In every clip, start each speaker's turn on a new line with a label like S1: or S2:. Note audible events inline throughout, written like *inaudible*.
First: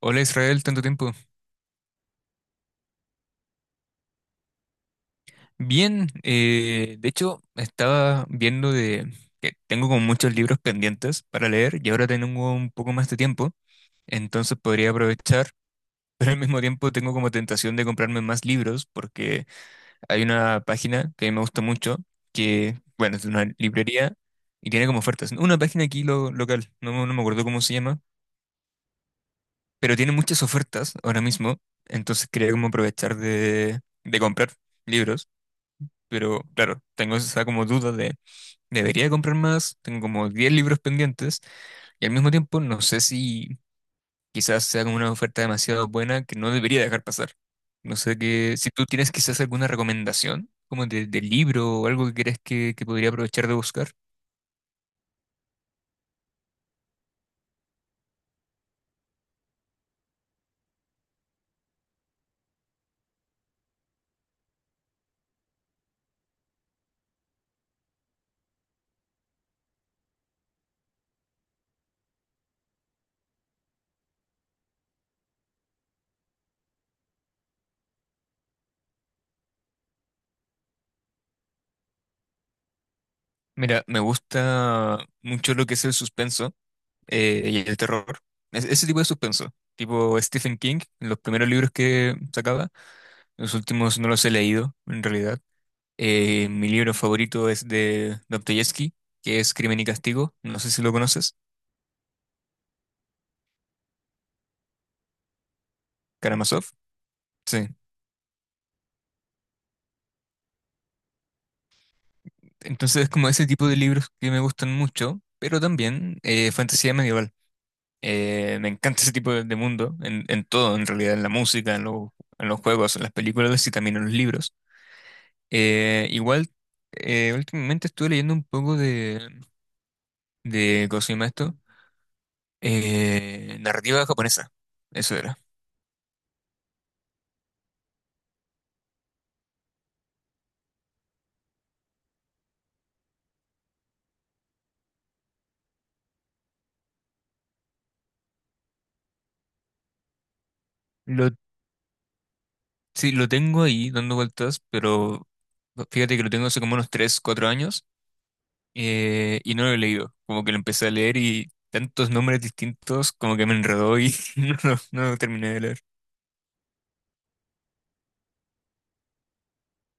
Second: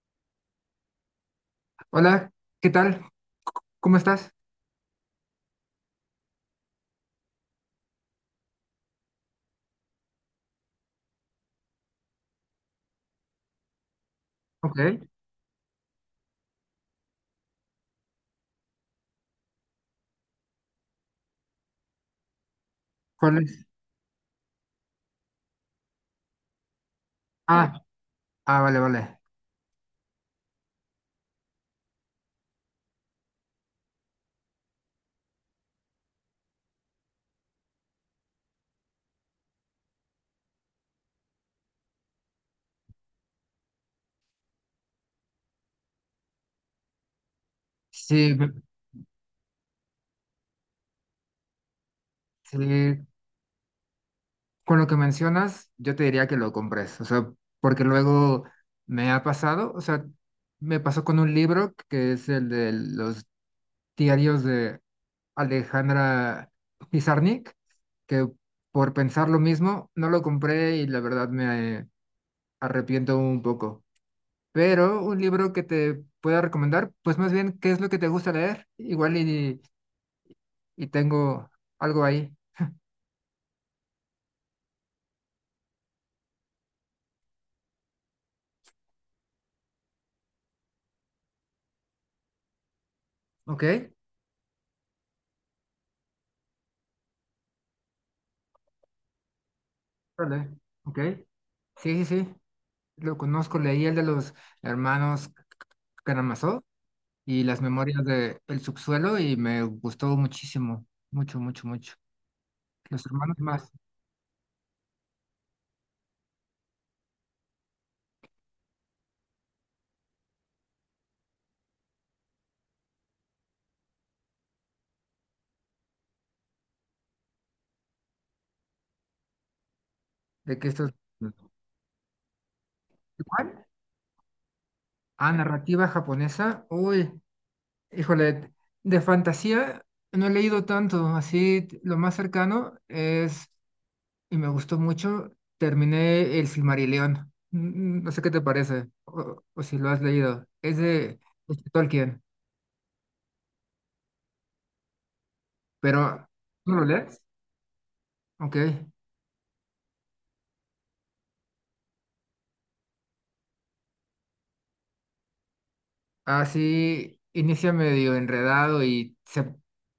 S1: Hola Israel, tanto tiempo.
S2: Hola, ¿qué tal? ¿Cómo estás?
S1: Bien, de hecho estaba viendo de que tengo como muchos libros pendientes para leer y ahora tengo un poco más de tiempo, entonces podría
S2: Ok,
S1: aprovechar, *laughs* pero al mismo tiempo tengo como tentación de comprarme más libros porque hay una página que me gusta mucho, que bueno, es
S2: ¿cuál
S1: una
S2: es?
S1: librería y tiene como ofertas. Una página aquí local, no, no me acuerdo cómo se
S2: Ah,
S1: llama,
S2: ah, vale, vale.
S1: pero tiene muchas ofertas ahora mismo, entonces quería como aprovechar de comprar libros. Pero claro, tengo esa como duda de, ¿debería comprar más? Tengo como 10 libros pendientes y al mismo tiempo no sé si quizás sea como una oferta demasiado buena que no debería dejar pasar. No sé
S2: Sí, me-
S1: que, si tú tienes quizás alguna recomendación como de libro o algo que crees que
S2: sí,
S1: podría aprovechar de buscar.
S2: con lo que mencionas, yo te diría que lo compres, o sea, porque luego me ha pasado, o sea, me pasó con un libro que es el de los diarios de Alejandra Pizarnik, que por pensar lo mismo, no lo compré y la verdad me arrepiento un poco. Pero un libro que te pueda recomendar, pues más bien, ¿qué es lo que te gusta leer? Igual y tengo algo ahí.
S1: Mira, me gusta mucho lo que es el suspenso y el terror. Ese tipo de suspenso, tipo Stephen King, los primeros libros que sacaba, los
S2: Ok,
S1: últimos no los he leído en realidad. Mi libro favorito es de Dostoyevsky, que es Crimen y Castigo.
S2: vale,
S1: No sé si lo
S2: ok.
S1: conoces,
S2: Sí, sí, sí. Lo conozco, leí el de los hermanos Karamazov
S1: Karamazov.
S2: y las
S1: Sí.
S2: memorias de El subsuelo y me gustó muchísimo, mucho, mucho, mucho. Los
S1: Entonces es como
S2: hermanos
S1: ese tipo
S2: más,
S1: de libros que me gustan mucho, pero también fantasía medieval. Me encanta ese tipo de mundo, en todo, en realidad, en la música, en, en los juegos, en las películas y también en los libros. Igual, últimamente estuve leyendo un poco de,
S2: de que
S1: de
S2: estos...
S1: ¿cómo se llama esto?
S2: ¿Cuál?
S1: Narrativa japonesa. Eso
S2: Ah,
S1: era.
S2: narrativa japonesa. Uy, híjole, de fantasía no he leído tanto, así lo más cercano es y me gustó mucho. Terminé El Silmarillion. No sé qué te parece o si lo has leído.
S1: Lo
S2: Es de Tolkien,
S1: Sí, lo tengo ahí dando vueltas, pero fíjate que
S2: pero
S1: lo tengo hace
S2: ¿tú
S1: como
S2: lo
S1: unos
S2: lees?
S1: 3 4 años
S2: Ok.
S1: y no lo he leído. Como que lo empecé a leer y tantos nombres distintos como que me enredó y *laughs* no, no lo terminé de leer.
S2: Así inicia medio enredado y se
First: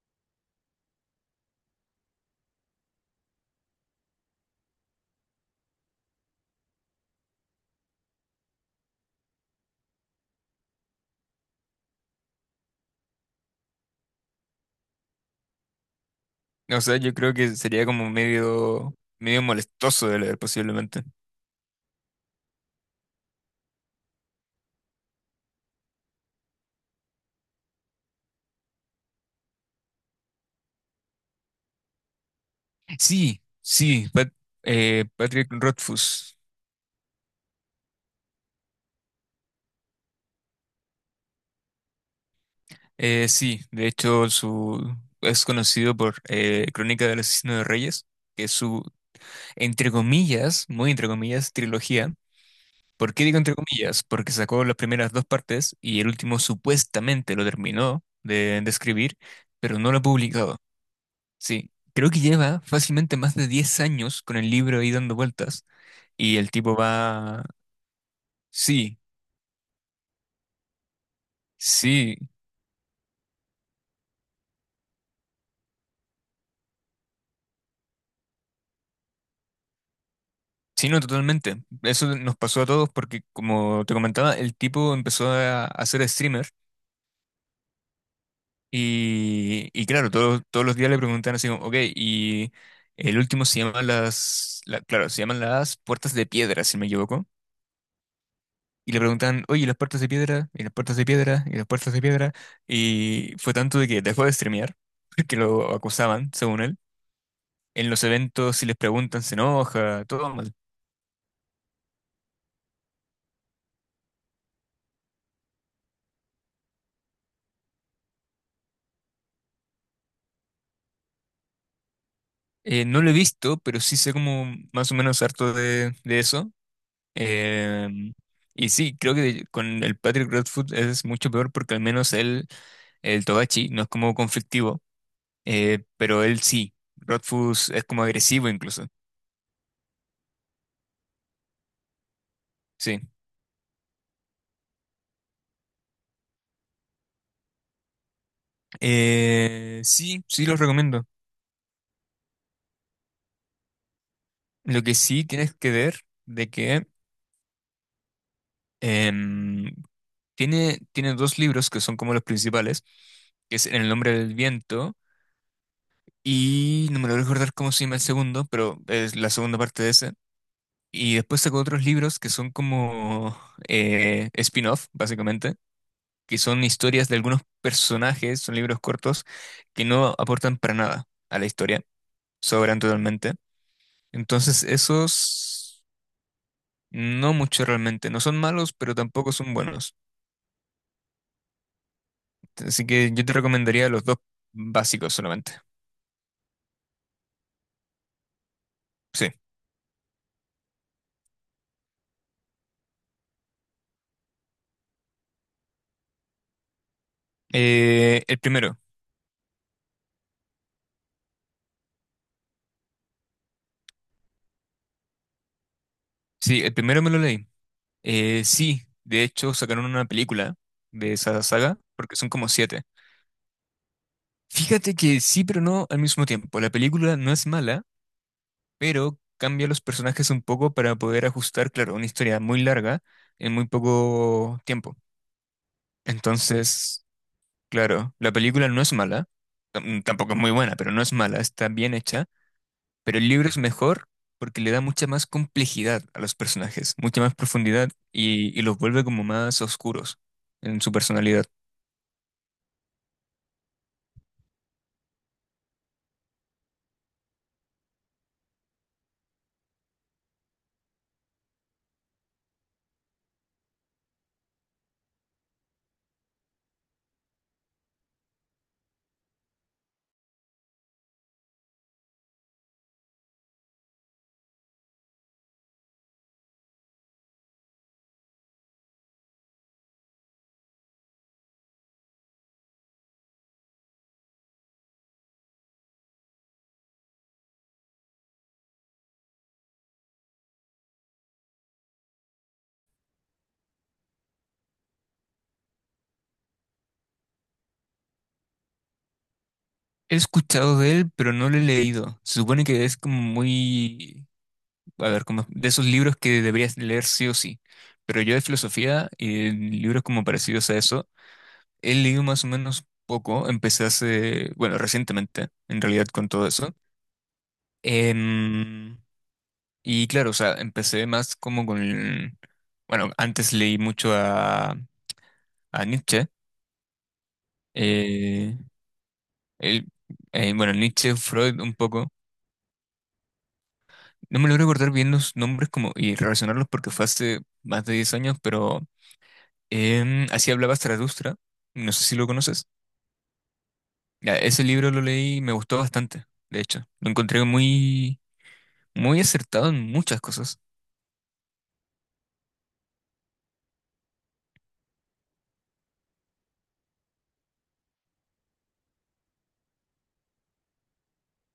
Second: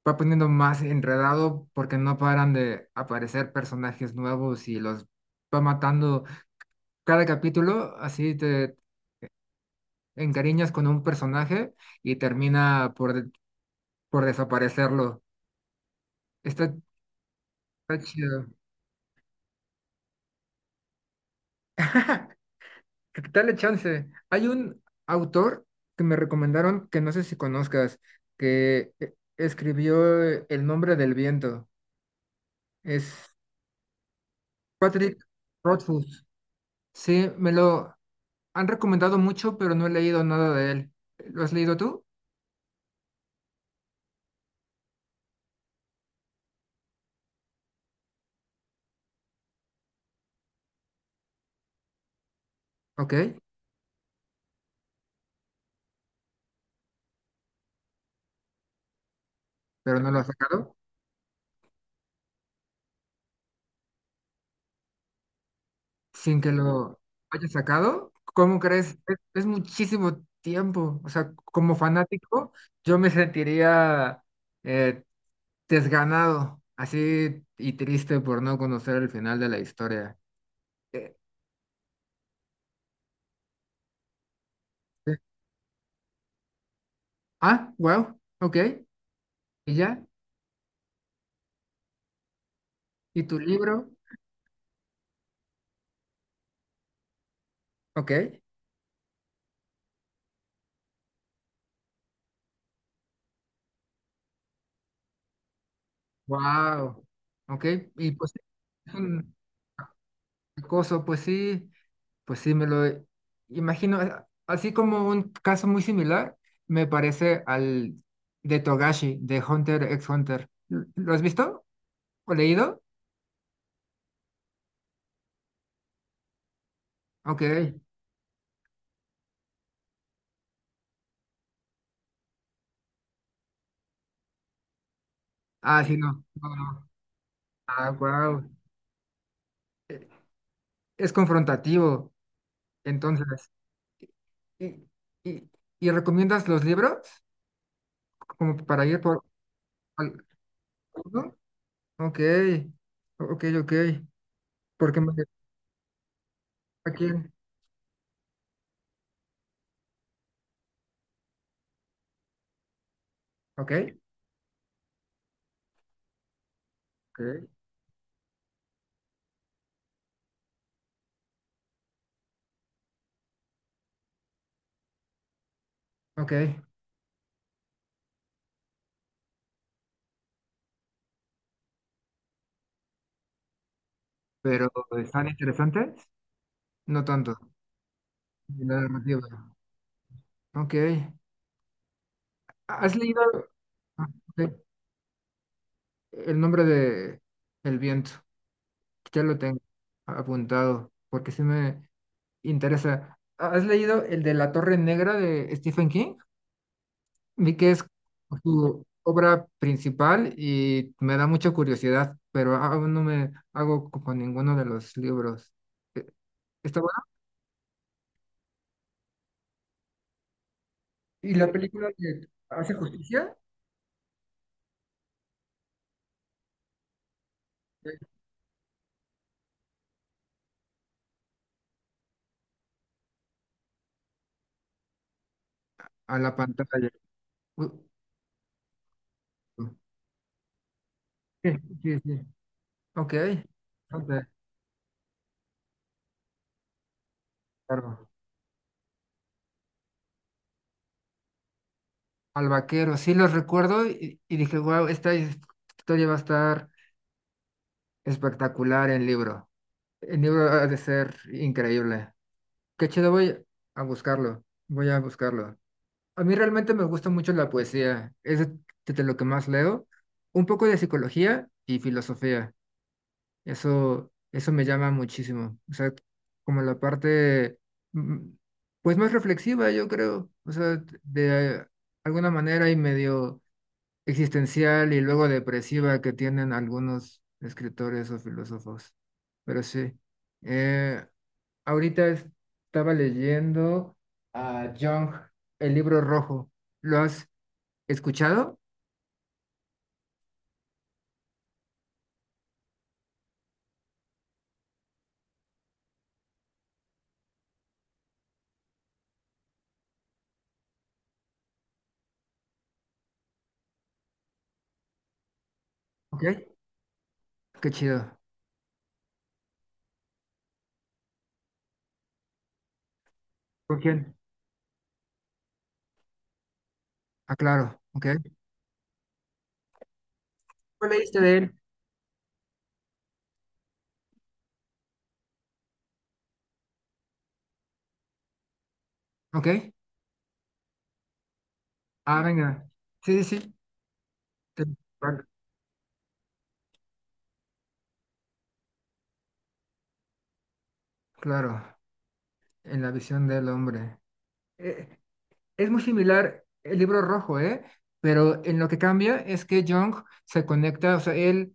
S2: va poniendo más enredado porque no paran de aparecer personajes nuevos y los va matando. Cada capítulo, así te encariñas con un personaje y termina por desaparecerlo. Está,
S1: O sea, yo creo que sería
S2: está
S1: como
S2: chido.
S1: medio, molestoso de leer posiblemente.
S2: *laughs* Dale chance. Hay un autor que me recomendaron que no sé si conozcas, que escribió El nombre del viento. Es
S1: Sí, sí,
S2: Patrick
S1: Patrick
S2: Rothfuss.
S1: Rothfuss.
S2: Sí, me lo han recomendado mucho, pero no he leído nada de él. ¿Lo has leído tú?
S1: Sí, de hecho es conocido por Crónica del Asesino de Reyes, que es su, entre comillas, muy entre comillas, trilogía.
S2: Ok,
S1: ¿Por qué digo entre comillas? Porque sacó las primeras dos partes y el último supuestamente lo terminó de escribir, pero no lo
S2: pero
S1: ha
S2: no lo has
S1: publicado.
S2: sacado.
S1: Sí, creo que lleva fácilmente más de 10 años con el libro ahí dando vueltas y
S2: Sin que
S1: el tipo
S2: lo
S1: va...
S2: hayas sacado. ¿Cómo crees?
S1: Sí,
S2: Es muchísimo tiempo. O sea, como
S1: sí,
S2: fanático, yo me sentiría eh, desganado, así y triste por no conocer el final de la historia.
S1: sí, no,
S2: Eh,
S1: totalmente. Eso nos pasó a todos porque, como te comentaba, el tipo
S2: eh,
S1: empezó hacer ser streamer.
S2: ah, wow, ok,
S1: Y,
S2: y
S1: y
S2: ya,
S1: claro, todos los días le preguntan así como, ok, y el
S2: y tu
S1: último se llama
S2: libro,
S1: claro, se llaman las puertas de piedra, si no me equivoco.
S2: ok,
S1: Y le preguntan, oye, ¿y las puertas de piedra, y las puertas de piedra, y las puertas de piedra? Y fue tanto de que dejó de streamear, *laughs* que lo acusaban, según él.
S2: wow, ok,
S1: En los
S2: y pues
S1: eventos, si les
S2: es
S1: preguntan,
S2: un
S1: se enoja, todo mal.
S2: acoso, pues sí, me lo imagino, así como un caso muy similar, me parece al de Togashi, de Hunter x Hunter. ¿Lo has visto o leído?
S1: No lo he visto, pero sí sé como más o menos harto de eso.
S2: Ok,
S1: Em, y sí, creo que con el Patrick Redfoot es mucho peor porque al menos él el Togashi no es como conflictivo,
S2: ah, sí,
S1: pero
S2: no,
S1: él
S2: no,
S1: sí.
S2: no.
S1: Rodfus es
S2: Ah,
S1: como
S2: wow,
S1: agresivo incluso.
S2: es confrontativo.
S1: Sí.
S2: Entonces, ¿y, y- ¿y recomiendas los libros como para ir por
S1: Sí,
S2: al-
S1: sí los recomiendo.
S2: alguno? Ok, ok, ok.
S1: Lo que
S2: Porque me
S1: sí tienes que ver de que
S2: aquí,
S1: em, tiene dos libros que son como los principales, que es
S2: ok,
S1: En el nombre del viento y no me lo voy a
S2: ok,
S1: recordar cómo se llama el segundo, pero es la segunda parte de ese. Y después sacó otros libros que son como spin-off, básicamente, que son
S2: ok.
S1: historias de algunos personajes, son libros cortos, que no aportan para nada a la historia, sobran totalmente. Entonces,
S2: Pero ¿están
S1: esos
S2: interesantes? No
S1: no
S2: tanto.
S1: mucho realmente, no son
S2: Y
S1: malos,
S2: La
S1: pero tampoco
S2: narrativa.
S1: son buenos.
S2: Ok.
S1: Así
S2: ¿Has
S1: que
S2: leído
S1: yo te recomendaría los
S2: ah,
S1: dos
S2: ok,
S1: básicos solamente.
S2: ¿el nombre de El viento? Ya
S1: Sí.
S2: lo tengo apuntado porque sí me interesa. ¿Has leído el de La Torre Negra de Stephen King? Vi que es
S1: Eh, el primero,
S2: tu obra principal y me da mucha curiosidad, pero aún no me hago con ninguno de los libros. Eh,
S1: sí, el
S2: ¿Está bueno?
S1: primero me lo leí. Sí, de hecho sacaron una película de
S2: ¿Y
S1: esa
S2: la
S1: saga,
S2: película
S1: porque
S2: que
S1: son como
S2: hace
S1: siete.
S2: justicia?
S1: Fíjate que sí, pero no al mismo tiempo. La película no es mala,
S2: Sí.
S1: pero cambia los personajes un poco para poder ajustar, claro, una historia muy larga en muy poco tiempo.
S2: A la pantalla.
S1: Entonces,
S2: U-
S1: claro, la película no es mala, tampoco es muy buena, pero no es mala,
S2: sí,
S1: está bien
S2: sí, sí.
S1: hecha,
S2: Ok.
S1: pero el libro es mejor
S2: Bastante
S1: porque le da mucha más complejidad a los personajes, mucha más profundidad
S2: claro.
S1: y los vuelve como más oscuros en su personalidad.
S2: Al vaquero, sí los recuerdo y dije, wow, esta historia va a estar espectacular en libro. El libro ha de ser increíble. Qué chido, voy a buscarlo. Voy a buscarlo. A mí realmente me gusta mucho la poesía, es de lo que más leo, un poco de psicología y filosofía, eso me llama muchísimo, o sea, como la parte, mm, pues más reflexiva, yo creo, o sea, de alguna manera y medio existencial y luego depresiva que tienen algunos escritores o filósofos, pero sí. Eh, ahorita estaba leyendo a Jung, El libro rojo, ¿lo has ¿escuchado?
S1: He escuchado de él, pero no lo he leído. Se supone que es como muy a ver, como de esos libros que deberías leer sí o sí. Pero yo de filosofía y libros como parecidos a eso, he leído más o menos poco. Empecé hace, bueno, recientemente, en realidad,
S2: Ok,
S1: con todo eso.
S2: qué chido.
S1: Em, y claro, o sea, empecé más como con, bueno, antes leí
S2: ¿Con
S1: mucho
S2: quién?
S1: a Nietzsche.
S2: Ah, claro, ok.
S1: eh, él- bueno,
S2: ¿Cuál
S1: Nietzsche,
S2: leíste de él?
S1: Freud, un poco. No me logro recordar bien los nombres como, y relacionarlos porque fue hace más de 10 años, pero
S2: Ok.
S1: Así hablaba Zaratustra, no sé si
S2: Ah,
S1: lo conoces.
S2: venga. Sí, sí, sí.
S1: Ya, ese
S2: Te-
S1: libro lo
S2: vale.
S1: leí y me gustó bastante, de hecho. Lo encontré muy, muy acertado en muchas cosas.
S2: Claro, en la visión del hombre. Eh, es muy similar el libro rojo, ¿eh? Pero en lo que cambia es que Jung se conecta, o sea, él,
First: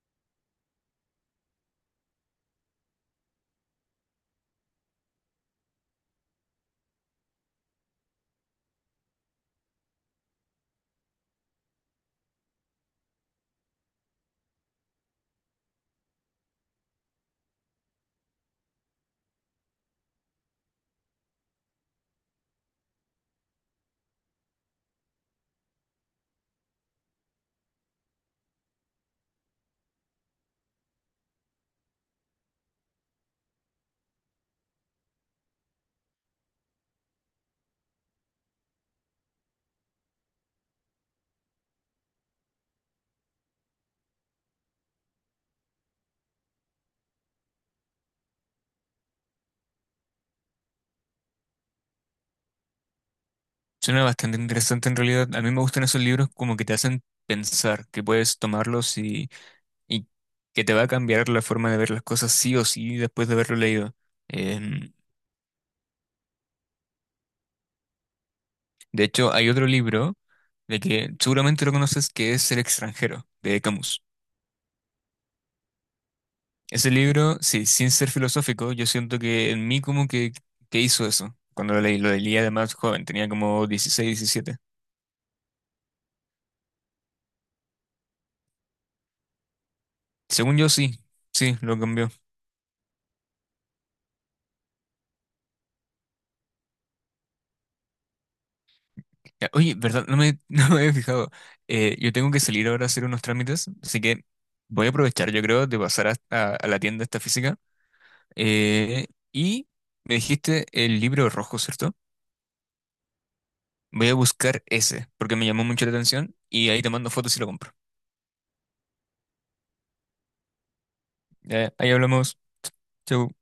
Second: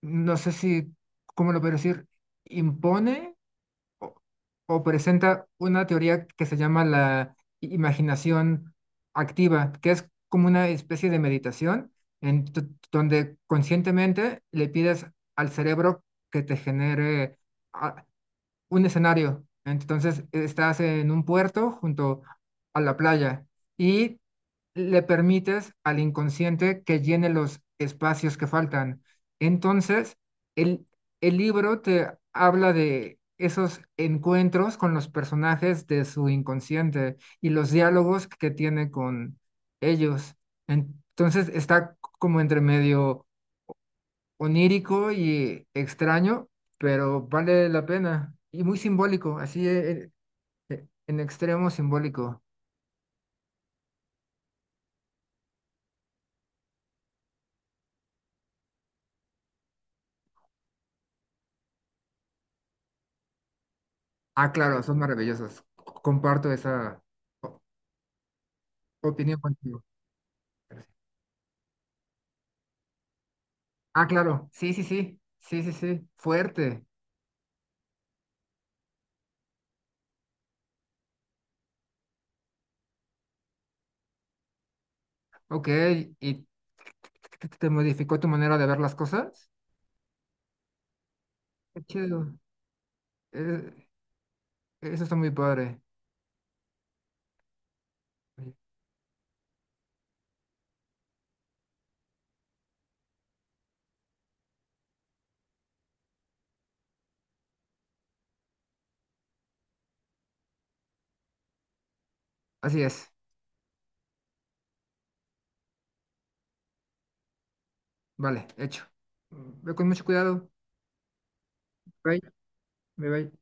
S2: no sé si, ¿cómo lo puedo decir? Impone o, o presenta una teoría que se llama la imaginación activa, que es como una especie de meditación en t- donde conscientemente le pides al cerebro que te genere a- un escenario. Entonces estás en un puerto junto a la playa y le permites al inconsciente que llene los espacios que faltan. Entonces, el, el libro te habla de esos encuentros con los personajes de su inconsciente y los diálogos que tiene con ellos. Entonces está como entre medio onírico y extraño, pero vale la pena. Y muy simbólico, así en, extremo simbólico.
S1: Suena bastante interesante en realidad. A mí me gustan esos libros como que te hacen pensar, que puedes tomarlos y que te va a cambiar la forma de ver las cosas sí o sí después de haberlo leído.
S2: Ah, claro,
S1: Em,
S2: son maravillosos. Comparto esa o-
S1: de hecho,
S2: opinión
S1: hay otro
S2: contigo.
S1: libro de
S2: Gracias.
S1: que seguramente lo conoces que es El extranjero, de Camus.
S2: Ah, claro, sí, sí, sí, sí, sí, sí, fuerte.
S1: Ese libro, sí, sin ser filosófico, yo siento que en mí como que hizo eso. Cuando lo leí además joven, tenía como 16, 17.
S2: Ok, ¿y te modificó tu manera de ver las cosas?
S1: Según yo, sí, sí, lo
S2: Qué
S1: cambió.
S2: chido. Eh, eso está muy padre.
S1: Ya, oye, ¿verdad? No me, *laughs* no me había fijado. Yo tengo que salir ahora a hacer unos trámites, así que voy a aprovechar, yo creo, de pasar a la tienda esta física. Eh, y me dijiste el libro rojo, ¿cierto?
S2: Así es,
S1: Voy a buscar ese, porque me llamó mucho la atención y ahí te mando fotos y lo compro.
S2: vale, hecho. Ve con mucho cuidado.
S1: Ya, ahí
S2: Bye,
S1: hablamos.
S2: bye, bye.
S1: Chau.